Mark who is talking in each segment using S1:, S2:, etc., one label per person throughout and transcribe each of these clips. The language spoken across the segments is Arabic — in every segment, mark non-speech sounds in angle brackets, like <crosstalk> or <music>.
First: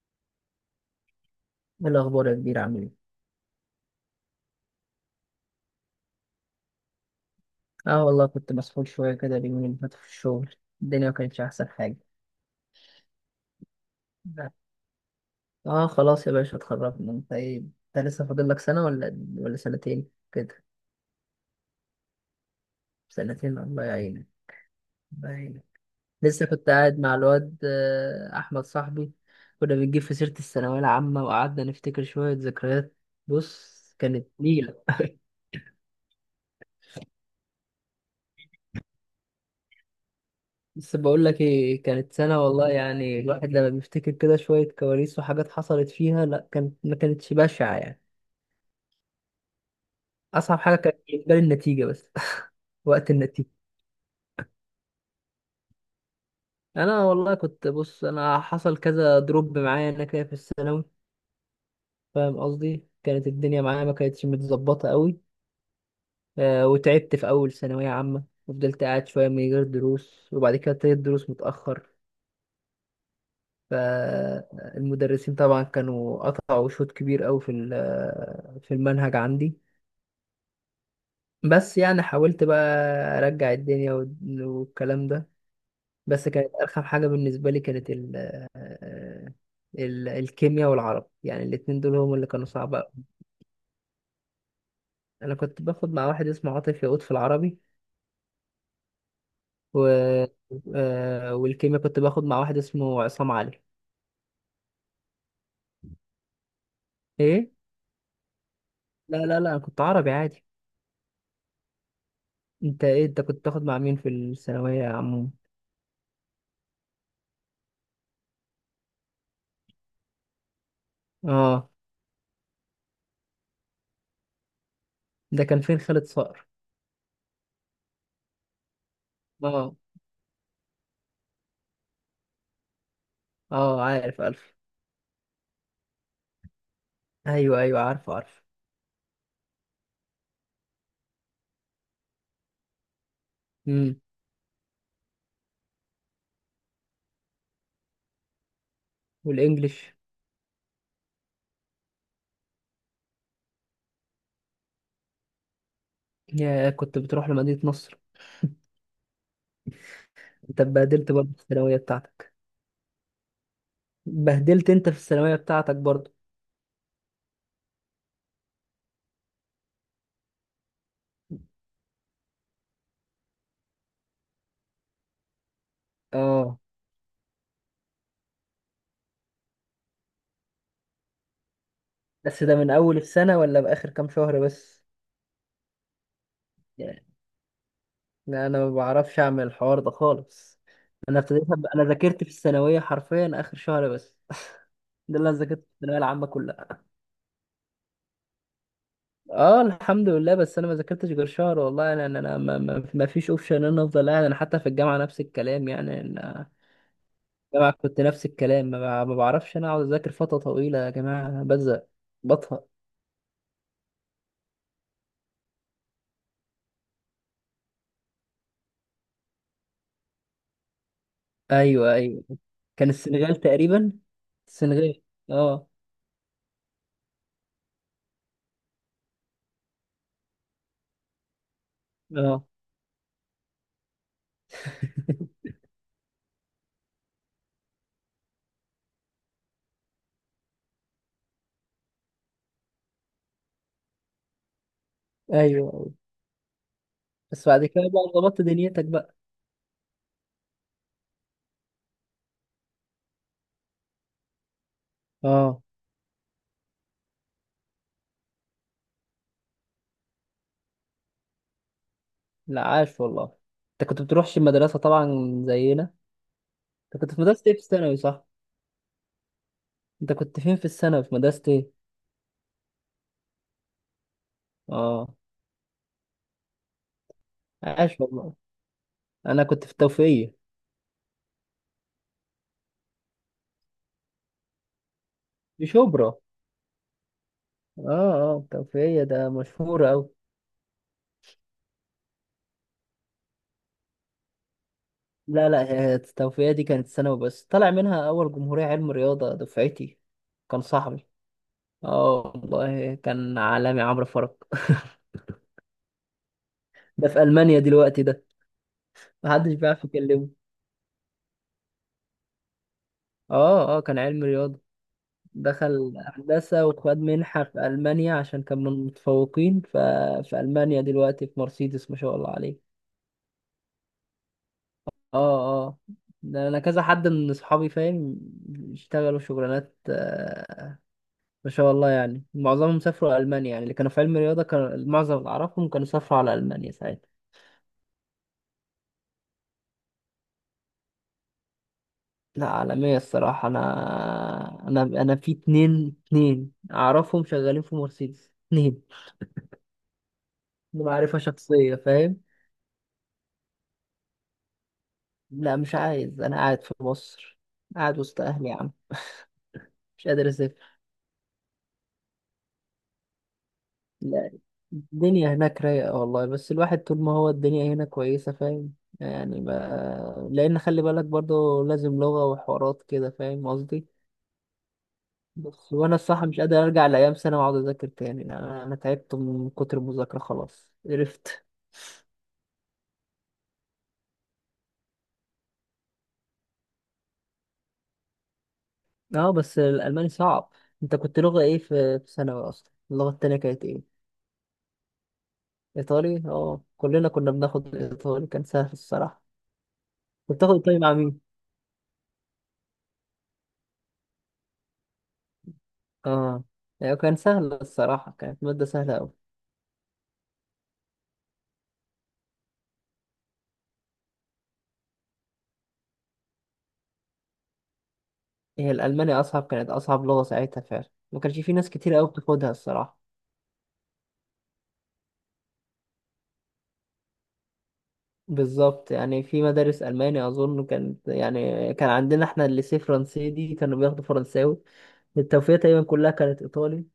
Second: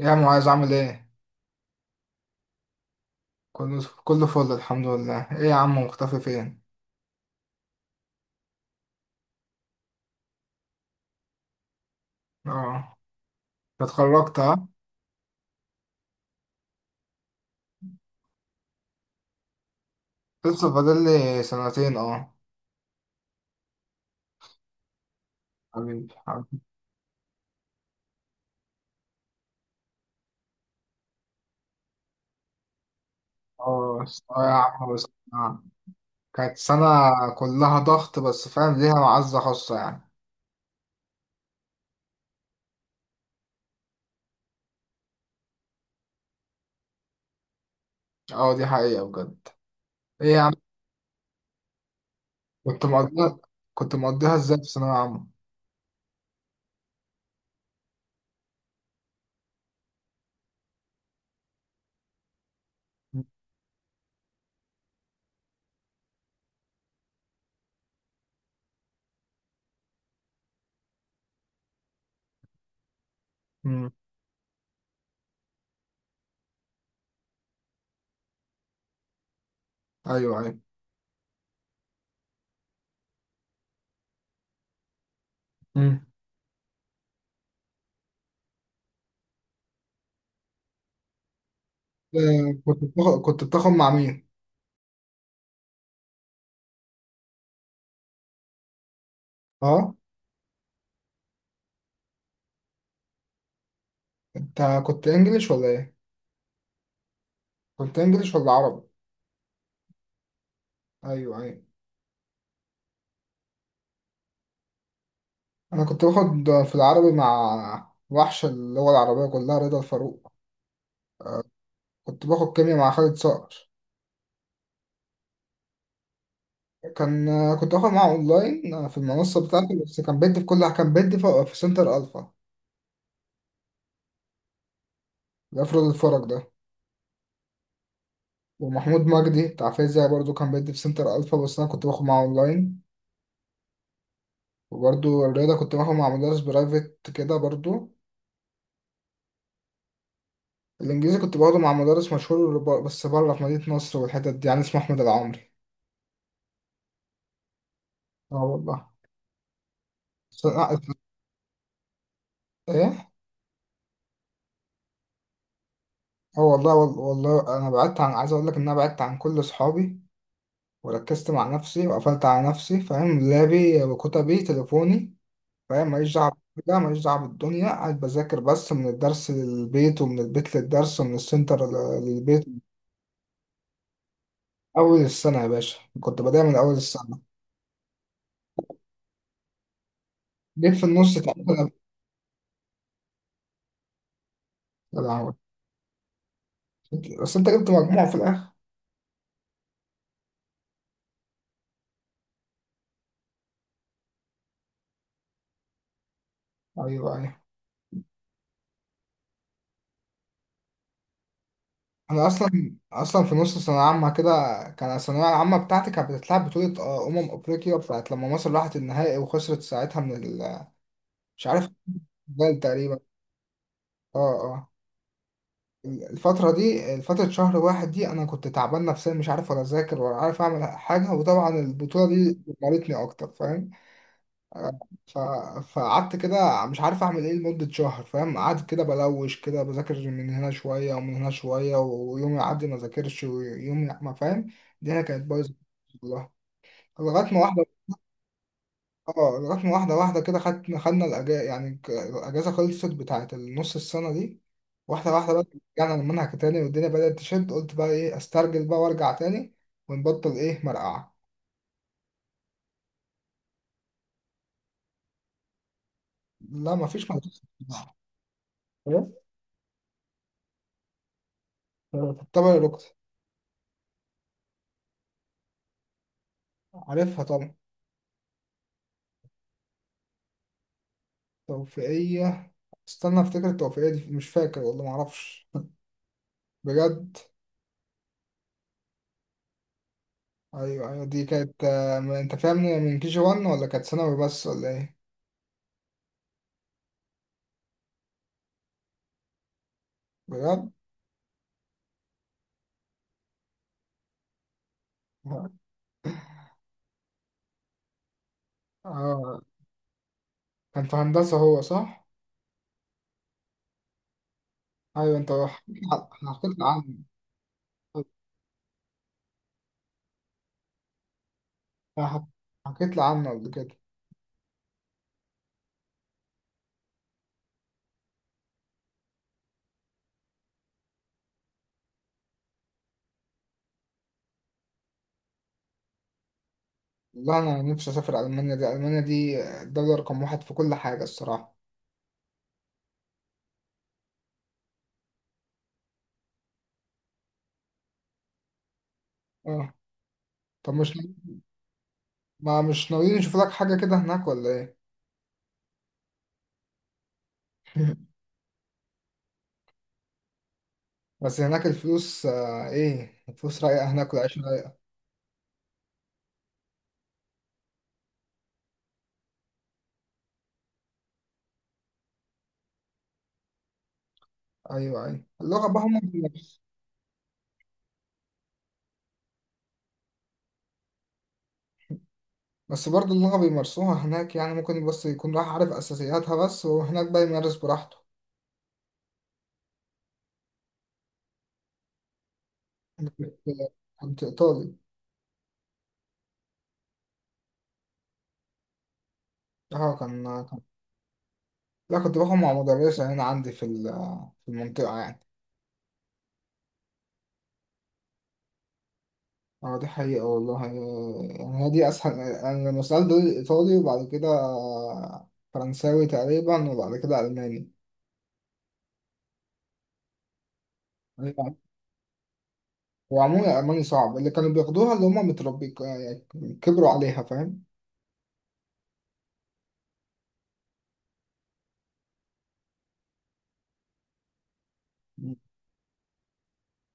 S1: إيه يا معاذ عامل ايه؟
S2: ايه الأخبار يا كبير عامل ايه؟
S1: كله فل الحمد لله، ايه يا عم مختفي فين؟
S2: اه والله كنت مسحول شوية كده اليومين اللي فاتوا في الشغل. الدنيا ما كانتش أحسن حاجة.
S1: اه اتخرجت
S2: لا.
S1: ها؟
S2: اه خلاص يا باشا اتخرجنا، انت ايه، انت لسه فاضل لك سنة ولا سنتين كده؟
S1: لسه فاضل لي سنتين اه.
S2: سنتين، الله يعينك، الله يعينك.
S1: حبيبي
S2: لسه
S1: حبيبي.
S2: كنت قاعد مع الواد أحمد صاحبي. كنا بنجيب في سيرة الثانوية العامة وقعدنا نفتكر شوية ذكريات. بص
S1: اه
S2: كانت
S1: ثانوية
S2: نيلة.
S1: عامة بس
S2: <laughs>
S1: آه. كانت سنة كلها ضغط بس فاهم ليها معزة خاصة يعني.
S2: بس بقول لك ايه، كانت سنة والله، يعني الواحد لما بيفتكر كده شوية كواليس وحاجات حصلت فيها، لا كانت ما كانتش بشعة يعني.
S1: اه دي حقيقة بجد. ايه يا عم
S2: أصعب حاجة كانت بالنسبة لي النتيجة بس. <laughs>
S1: كنت
S2: وقت
S1: مقضيها.
S2: النتيجة.
S1: كنت مقضيها ازاي في ثانوية عامة؟
S2: أنا والله كنت بص، أنا حصل كذا دروب معايا أنا كده في الثانوي، فاهم قصدي؟ كانت الدنيا معايا ما كانتش متظبطة قوي. آه وتعبت في أول ثانوية عامة وفضلت قاعد شوية من غير دروس، وبعد كده ابتديت دروس متأخر.
S1: مم.
S2: فالمدرسين طبعا كانوا قطعوا شوط كبير قوي في ال- آه، في المنهج عندي.
S1: ايوه ايوه.
S2: بس يعني حاولت بقى ارجع الدنيا والكلام ده.
S1: مم.
S2: بس كانت ارخم حاجه بالنسبه لي كانت ال الكيمياء والعربي، يعني الاتنين دول هم اللي كانوا
S1: آه،
S2: صعب
S1: كنت
S2: أوي.
S1: بتاخد كنت بتاخد مع مين؟
S2: انا كنت باخد مع واحد اسمه عاطف يقود في العربي، و...
S1: اه.
S2: آه، والكيمياء كنت باخد مع واحد اسمه عصام علي.
S1: انت كنت انجليش ولا ايه؟
S2: ايه.
S1: كنت انجليش ولا عربي؟
S2: لا انا كنت عربي عادي.
S1: ايوه ايوه.
S2: انت ايه، انت كنت تاخد مع مين في الثانويه يا عمو؟
S1: انا كنت باخد في العربي مع وحش اللغه العربيه كلها رضا الفاروق. آه،
S2: اه.
S1: كنت باخد كيمياء مع خالد صقر.
S2: ده كان فين خالد صقر؟
S1: كان آه، كنت باخد معاه اونلاين آه، في المنصه
S2: اه
S1: بتاعتي بس كان بيدي في سنتر الفا.
S2: اه عارف الف.
S1: الافراد الفرج ده.
S2: ايوه ايوه عارف عارف.
S1: ومحمود مجدي بتاع فيزياء برضو كان بيدي في سنتر الفا بس انا كنت باخد معاه اونلاين.
S2: امم.
S1: وبرضو الرياضه كنت باخد مع مدرس برايفت كده برضو.
S2: والانجليش؟
S1: الانجليزي كنت باخده مع مدرس مشهور بس بره في مدينه نصر والحتت دي يعني اسمه احمد العمري.
S2: يا كنت بتروح لمدينة نصر؟
S1: اه والله. س-
S2: انت
S1: آه،
S2: اتبهدلت برضه في الثانوية بتاعتك؟
S1: ايه.
S2: اتبهدلت انت في الثانوية بتاعتك برضه؟
S1: اه والله والله انا بعدت عن عايز اقول لك ان انا بعدت عن كل اصحابي وركزت مع نفسي وقفلت على نفسي فاهم لابي وكتبي تليفوني فاهم ماليش دعوه.
S2: اه.
S1: ده ماليش دعوه بالدنيا قاعد بذاكر بس من الدرس للبيت ومن البيت للدرس ومن السنتر
S2: بس
S1: للبيت
S2: ده
S1: من.
S2: من اول السنة ولا بآخر كام شهر بس؟
S1: اول السنه يا باشا كنت بدايه من اول
S2: يعني.
S1: السنه.
S2: لا، انا ما بعرفش اعمل الحوار ده خالص.
S1: جيت في النص
S2: انا
S1: تعبت.
S2: انا ذاكرت في الثانوية حرفيا اخر شهر بس. <laughs>
S1: انا
S2: ده اللي
S1: أنا-
S2: انا ذاكرت في الثانوية العامة كلها.
S1: بس انت جبت مجموع في الاخر.
S2: اه الحمد لله، بس انا ما ذاكرتش غير شهر والله. انا انا أنا ما فيش اوبشن ان انا افضل قاعد. انا حتى في الجامعة نفس الكلام، يعني أنا
S1: ايوه ايوه.
S2: الجامعة كنت نفس الكلام، ما بعرفش انا اقعد اذاكر فترة طويلة يا جماعة، بزهق،
S1: انا
S2: بطهق.
S1: اصلا في نص ثانويه عامه كده. كان الثانويه العامه بتاعتي كانت بتتلعب بطوله آه، افريقيا بتاعت لما مصر راحت النهائي وخسرت ساعتها من مش عارف
S2: ايوه ايوه.
S1: البرتغال
S2: كان
S1: تقريبا.
S2: السنغال تقريبا.
S1: اه اه.
S2: السنغال. اه
S1: الفتره دي فتره شهر واحد دي انا كنت تعبان نفسيا مش عارف ولا اذاكر ولا عارف اعمل حاجه وطبعا البطوله دي
S2: اه.
S1: مرتني اكتر فاهم. ف...
S2: <laughs>
S1: فقعدت كده مش عارف اعمل ايه لمدة شهر فاهم قعدت كده بلوش كده بذاكر من هنا شوية ومن هنا شوية ويوم يعدي ما ذاكرش ويوم ما فاهم. الدنيا كانت
S2: ايوه.
S1: بايظة
S2: أيوة.
S1: والله. لغاية ما
S2: بس بعد
S1: واحدة.
S2: كده بقى ظبطت دنيتك بقى؟
S1: اه لغاية ما واحدة واحدة كده خدنا الأجازة يعني الأجازة خلصت بتاعت النص السنة دي. واحدة واحدة بقى.
S2: اه.
S1: رجعنا المنهج تاني والدنيا بدأت تشد قلت بقى ايه استرجل بقى وارجع تاني. ونبطل ايه مرقعة.
S2: لا عاش والله. انت كنت بتروحش المدرسة طبعا زينا؟
S1: لا
S2: انت
S1: مفيش
S2: كنت في
S1: مرقعة.
S2: مدرسة ايه في الثانوي صح؟
S1: إيه؟
S2: انت كنت فين في الثانوي، في مدرسة ايه؟
S1: طبعا الركض.
S2: اه
S1: عارفها طبعا.
S2: عاش والله. انا كنت في التوفيقية،
S1: توفيقية. استنى افتكر التوفيقية دي مش فاكر والله معرفش.
S2: في شبرا.
S1: بجد.
S2: اه اه التوفيقية ده مشهورة اوي.
S1: ايوه ايوه. دي كانت آه، انت فاهمني من كي جي 1 ولا كانت ثانوي بس ولا ايه.
S2: لا لا، هي التوفيقية دي كانت ثانوي بس، طلع منها أول جمهورية علم رياضة دفعتي. كان
S1: بجد.
S2: صاحبي. اه والله كان عالمي، عمرو فرج. <laughs> ده في ألمانيا دلوقتي ده،
S1: اه
S2: محدش بيعرف يكلمه.
S1: كان في هندسة هو صح.
S2: اه اه كان علم رياضة،
S1: ايوه انت حكيت.
S2: دخل
S1: حكيت لي
S2: هندسة
S1: عنه.
S2: وخد منحة في ألمانيا عشان كان من المتفوقين، ففي ألمانيا دلوقتي في مرسيدس ما شاء
S1: ح-
S2: الله عليه.
S1: حكيت لي عنه قبل كده.
S2: اه اه. ده أنا كذا حد من أصحابي فاهم، اشتغلوا شغلانات ما شاء الله، يعني معظمهم سافروا ألمانيا. يعني اللي كانوا في علم الرياضة كان معظم اللي أعرفهم كانوا سافروا على ألمانيا ساعتها.
S1: والله انا نفسي اسافر المانيا دي المانيا دي الدولة رقم واحد في كل حاجة الصراحة.
S2: لا عالمية الصراحة. أنا في اتنين أعرفهم شغالين في مرسيدس، اتنين
S1: اه. طب مش
S2: معرفة شخصية فاهم.
S1: ما مش ناويين نشوف لك حاجة كده هناك ولا ايه.
S2: لا مش عايز، أنا قاعد في مصر، قاعد
S1: <laughs>
S2: وسط أهلي يا عم، مش قادر أسافر.
S1: بس هناك الفلوس آه، ايه الفلوس رايقة هناك
S2: لا
S1: والعيش رايق.
S2: الدنيا هناك رايقة والله، بس الواحد طول ما هو الدنيا هنا كويسة فاهم، يعني ما... لأن خلي بالك برضه لازم لغة وحوارات كده فاهم قصدي.
S1: ايوه ايوه اللغه
S2: بس
S1: بقى
S2: وانا
S1: هم
S2: الصراحه مش
S1: بيمارسوا.
S2: قادر ارجع لايام سنه واقعد اذاكر تاني. أنا تعبت من كتر المذاكره خلاص قرفت.
S1: بس برضه اللغه بيمارسوها هناك يعني ممكن بس يكون راح عارف اساسياتها بس وهناك بقى يمارس براحته.
S2: اه بس الالماني صعب. انت كنت لغه ايه في في ثانوي اصلا؟
S1: أنا
S2: اللغه
S1: كنت
S2: التانيه كانت ايه؟
S1: كنت ايطالي.
S2: ايطالي. اه كلنا كنا بناخد ايطالي، كان سهل الصراحه.
S1: اه كان
S2: كنت تاخد
S1: كان
S2: ايطالي مع مين؟
S1: لا كنت باخد مع مدرسه هنا عندي في في المنطقه يعني.
S2: اه. يعني كان سهل الصراحه، كانت ماده سهله قوي.
S1: اه دي حقيقه والله يعني. هي دي اسهل يعني لما سالت دول ايطالي وبعد كده فرنساوي تقريبا وبعد كده الماني.
S2: هي الالماني اصعب، كانت اصعب لغه ساعتها فعلا، ما كانش في
S1: أيوة.
S2: ناس كتير قوي بتاخدها الصراحه.
S1: وعموما الالماني صعب اللي كانوا بياخدوها اللي هم متربي يعني كبروا عليها فاهم.
S2: بالظبط، يعني في مدارس ألماني أظن كانت، يعني كان عندنا احنا الليسيه فرنسي دي كانوا بياخدوا فرنساوي، التوفيق تقريبا كلها كانت إيطالي.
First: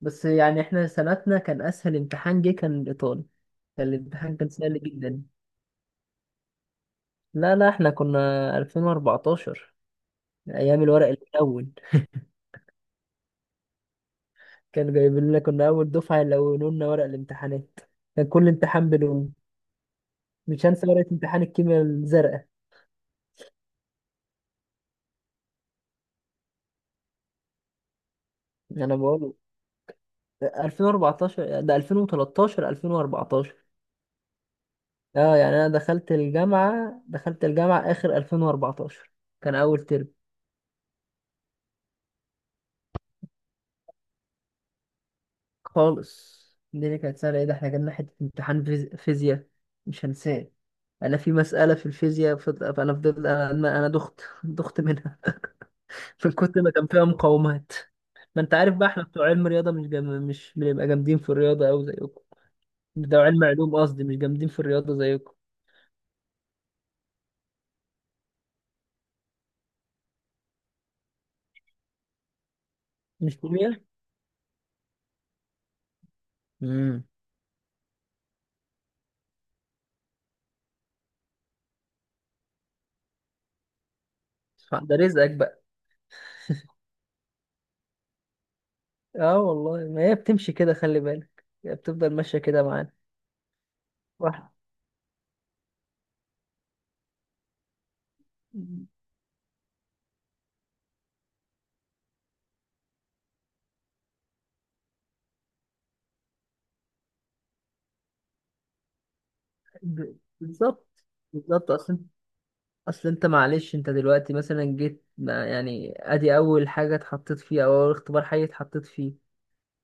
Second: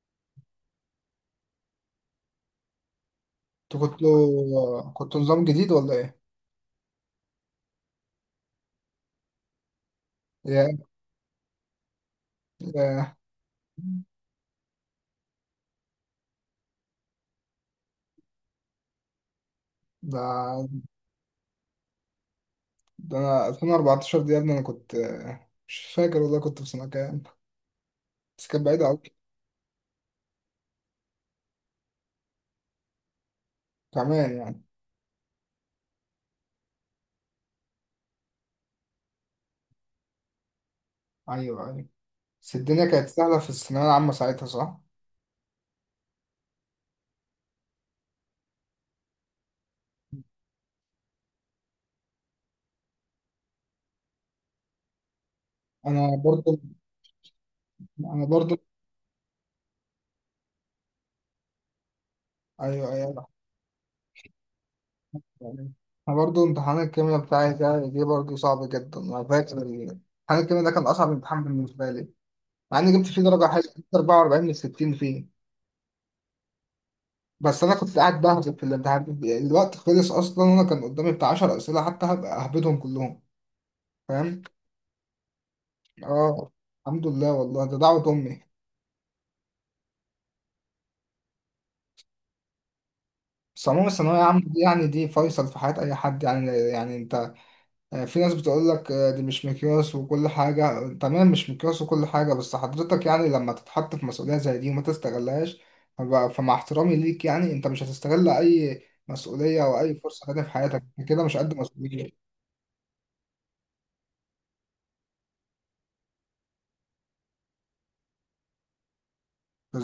S2: بس يعني احنا سنتنا كان أسهل امتحان جه كان الإيطالي،
S1: انتوا
S2: كان الامتحان كان سهل
S1: كنتوا
S2: جدا.
S1: نظام جديد ولا ايه؟
S2: لا احنا كنا 2014،
S1: يا
S2: أيام الورق الأول.
S1: يا
S2: <laughs> كانوا جايبين لنا، كنا أول دفعة يلونوا لنا ورق الامتحانات، كان كل امتحان بلون، مش
S1: ده
S2: هنسى ورقة امتحان الكيمياء الزرقاء.
S1: ده انا 2014 دي يا ابني انا كنت مش فاكر والله كنت في سنة كام. بس كانت بعيدة
S2: أنا
S1: أوي.
S2: بقول 2014، ده 2013 2014.
S1: كمان يعني.
S2: اه يعني انا دخلت الجامعة اخر 2014، كان اول ترم.
S1: أيوه أيوه. بس الدنيا كانت سهلة في الثانوية العامة ساعتها صح؟
S2: خالص. الدنيا كانت سهلة، ايه ده احنا جالنا حتة امتحان فيزياء مش هنساه. انا في مسألة في الفيزياء فض- فانا فضلت، انا دخت، <laughs> دخت منها
S1: أنا
S2: من
S1: برضو
S2: كتر ما كان فيها مقاومات.
S1: أنا
S2: ما انت
S1: برضو
S2: عارف بقى احنا بتوع علم رياضة، مش جم... مش بنبقى جامدين في الرياضة اوي زيكم.
S1: أيوه
S2: بتوع
S1: أيوه.
S2: علم علوم قصدي، مش جامدين في الرياضة زيكم.
S1: يعني أنا برضو امتحان الكيمياء بتاعي ده دي برضو صعب جدا أنا فاكر امتحان الكيمياء ده كان أصعب امتحان بالنسبة لي. مع إني جبت فيه
S2: مش
S1: درجة حلوة
S2: كيمياء.
S1: جبت 44 من 60 فيه.
S2: امم.
S1: بس انا كنت قاعد بهبط في الامتحان الوقت خلص اصلا وانا كان قدامي بتاع 10 اسئله حتى هبقى اهبدهم كلهم فاهم.
S2: ده رزقك بقى.
S1: اه الحمد لله والله ده دعوه امي.
S2: اه والله، ما هي بتمشي كده، خلي بالك هي بتفضل ماشية كده معانا.
S1: بس عموما الثانويه العامه
S2: واحد.
S1: دي يعني دي فيصل في حياه اي حد يعني يعني انت. آه، في ناس بتقول لك آه، دي مش مقياس وكل حاجه تمام مش مقياس وكل حاجه بس حضرتك يعني لما تتحط في مسؤوليه زي دي وما تستغلهاش. فمع احترامي ليك يعني انت مش هتستغل اي مسؤوليه او اي فرصه تانية في حياتك
S2: بالظبط.
S1: كده مش قد
S2: بالظبط اصلا.
S1: مسؤوليه.
S2: اصل انت معلش، انت دلوقتي مثلا جيت، ما يعني ادي اول حاجة اتحطيت فيها او اول اختبار حي اتحطيت فيه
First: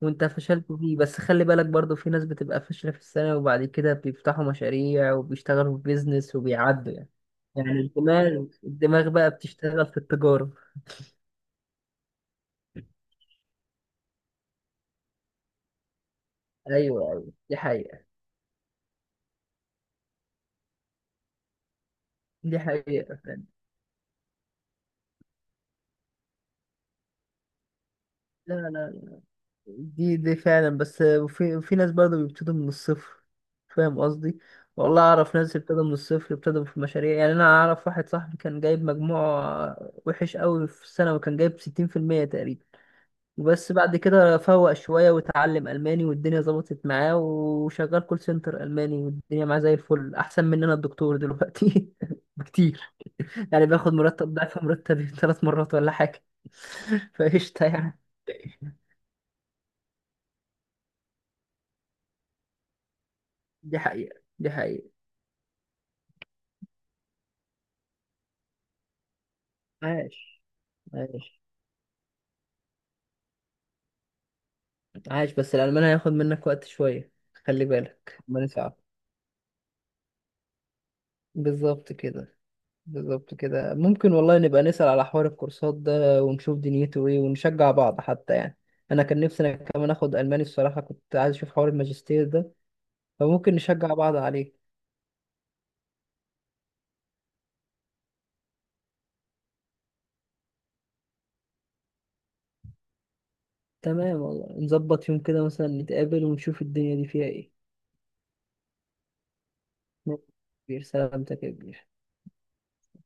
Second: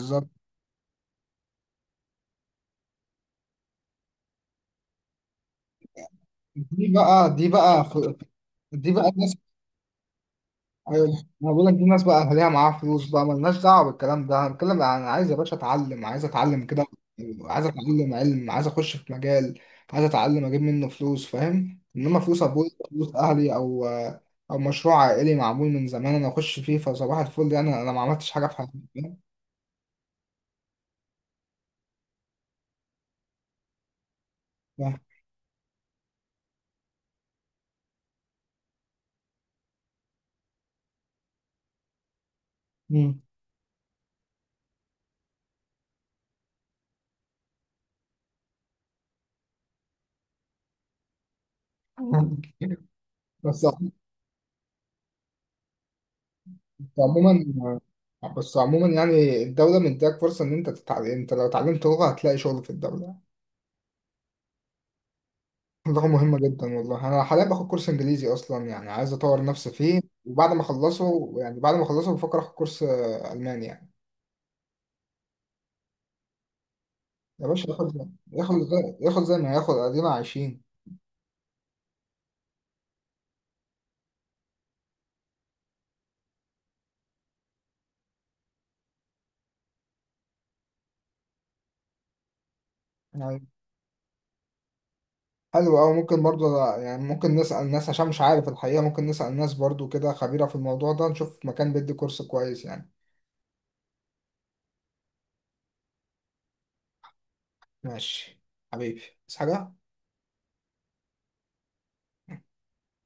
S2: وانت فشلت فيه. بس خلي بالك برضو في ناس بتبقى فاشلة في السنة، وبعد كده بيفتحوا مشاريع وبيشتغلوا في بيزنس
S1: دي
S2: وبيعدوا، يعني
S1: بقى دي
S2: يعني
S1: بقى خ-
S2: الدماغ
S1: دي بقى
S2: الدماغ بقى
S1: الناس.
S2: بتشتغل في التجارة.
S1: أيوة، انا بقول لك دي الناس بقى اهاليها معاها فلوس بقى مالناش دعوه بالكلام ده انا بتكلم انا عايز يا باشا اتعلم عايز اتعلم كده.
S2: ايوه ايوه دي
S1: عايز
S2: حقيقة.
S1: اتعلم علم عايز اخش في مجال. عايز اتعلم اجيب منه فلوس فاهم انما فلوس
S2: دي
S1: ابويا
S2: حقيقة
S1: فلوس
S2: فعلا.
S1: اهلي او. او مشروع عائلي معمول من زمان انا اخش فيه فصباح الفل يعني انا ما عملتش حاجه
S2: لا
S1: في حياتي
S2: لا،
S1: فاهم؟
S2: دي فعلا، بس في ناس برضه بيبتدوا من الصفر فاهم قصدي. والله
S1: ف-
S2: اعرف ناس ابتدوا من الصفر، ابتدوا في مشاريع، يعني انا اعرف واحد صاحبي كان جايب مجموع وحش قوي في السنه، وكان جايب 60% تقريبا،
S1: مم.
S2: وبس بعد كده فوق شويه وتعلم الماني والدنيا ظبطت معاه، وشغال كول سنتر الماني والدنيا معاه زي الفل، احسن مننا الدكتور دلوقتي <laughs> بكتير،
S1: <laughs> بس
S2: يعني بياخد مرتب ضعف مرتبي <laughs> ثلاث مرات ولا حاجه. <laughs>
S1: عموما
S2: فقشطه يعني.
S1: بس عموما يعني الدولة مديك فرصة إن أنت تتعلم أنت لو اتعلمت لغة هتلاقي شغل في الدولة.
S2: دي حقيقه دي حقيقه.
S1: اللغة مهمة جدا والله أنا حاليا باخد كورس إنجليزي أصلا يعني عايز أطور نفسي فيه
S2: عاش
S1: وبعد ما أخلصه
S2: عاش
S1: يعني بعد ما أخلصه بفكر آخد كورس آه، ألماني يعني.
S2: عاش. بس الألمان هياخد منك وقت شوية،
S1: يا
S2: خلي
S1: باشا
S2: بالك الماني صعب.
S1: ياخد زي ما ياخد أدينا عايشين
S2: بالظبط كده. بالظبط كده. ممكن والله نبقى نسأل على حوار الكورسات ده ونشوف دنيته ايه ونشجع بعض حتى يعني. انا كان نفسي انا كمان اخد الماني الصراحة، كنت عايز اشوف حوار الماجستير ده،
S1: يعني.
S2: فممكن نشجع بعض عليه.
S1: حلو أوي ممكن برضه يعني ممكن نسأل ناس عشان مش عارف الحقيقة ممكن نسأل ناس برضه كده خبيرة في الموضوع ده نشوف مكان بيدي كورس كويس يعني.
S2: تمام والله، نظبط يوم كده مثلا نتقابل ونشوف الدنيا دي فيها ايه.
S1: ماشي حبيبي بس حاجة
S2: ماشي يا كبير، سلامتك يا كبير.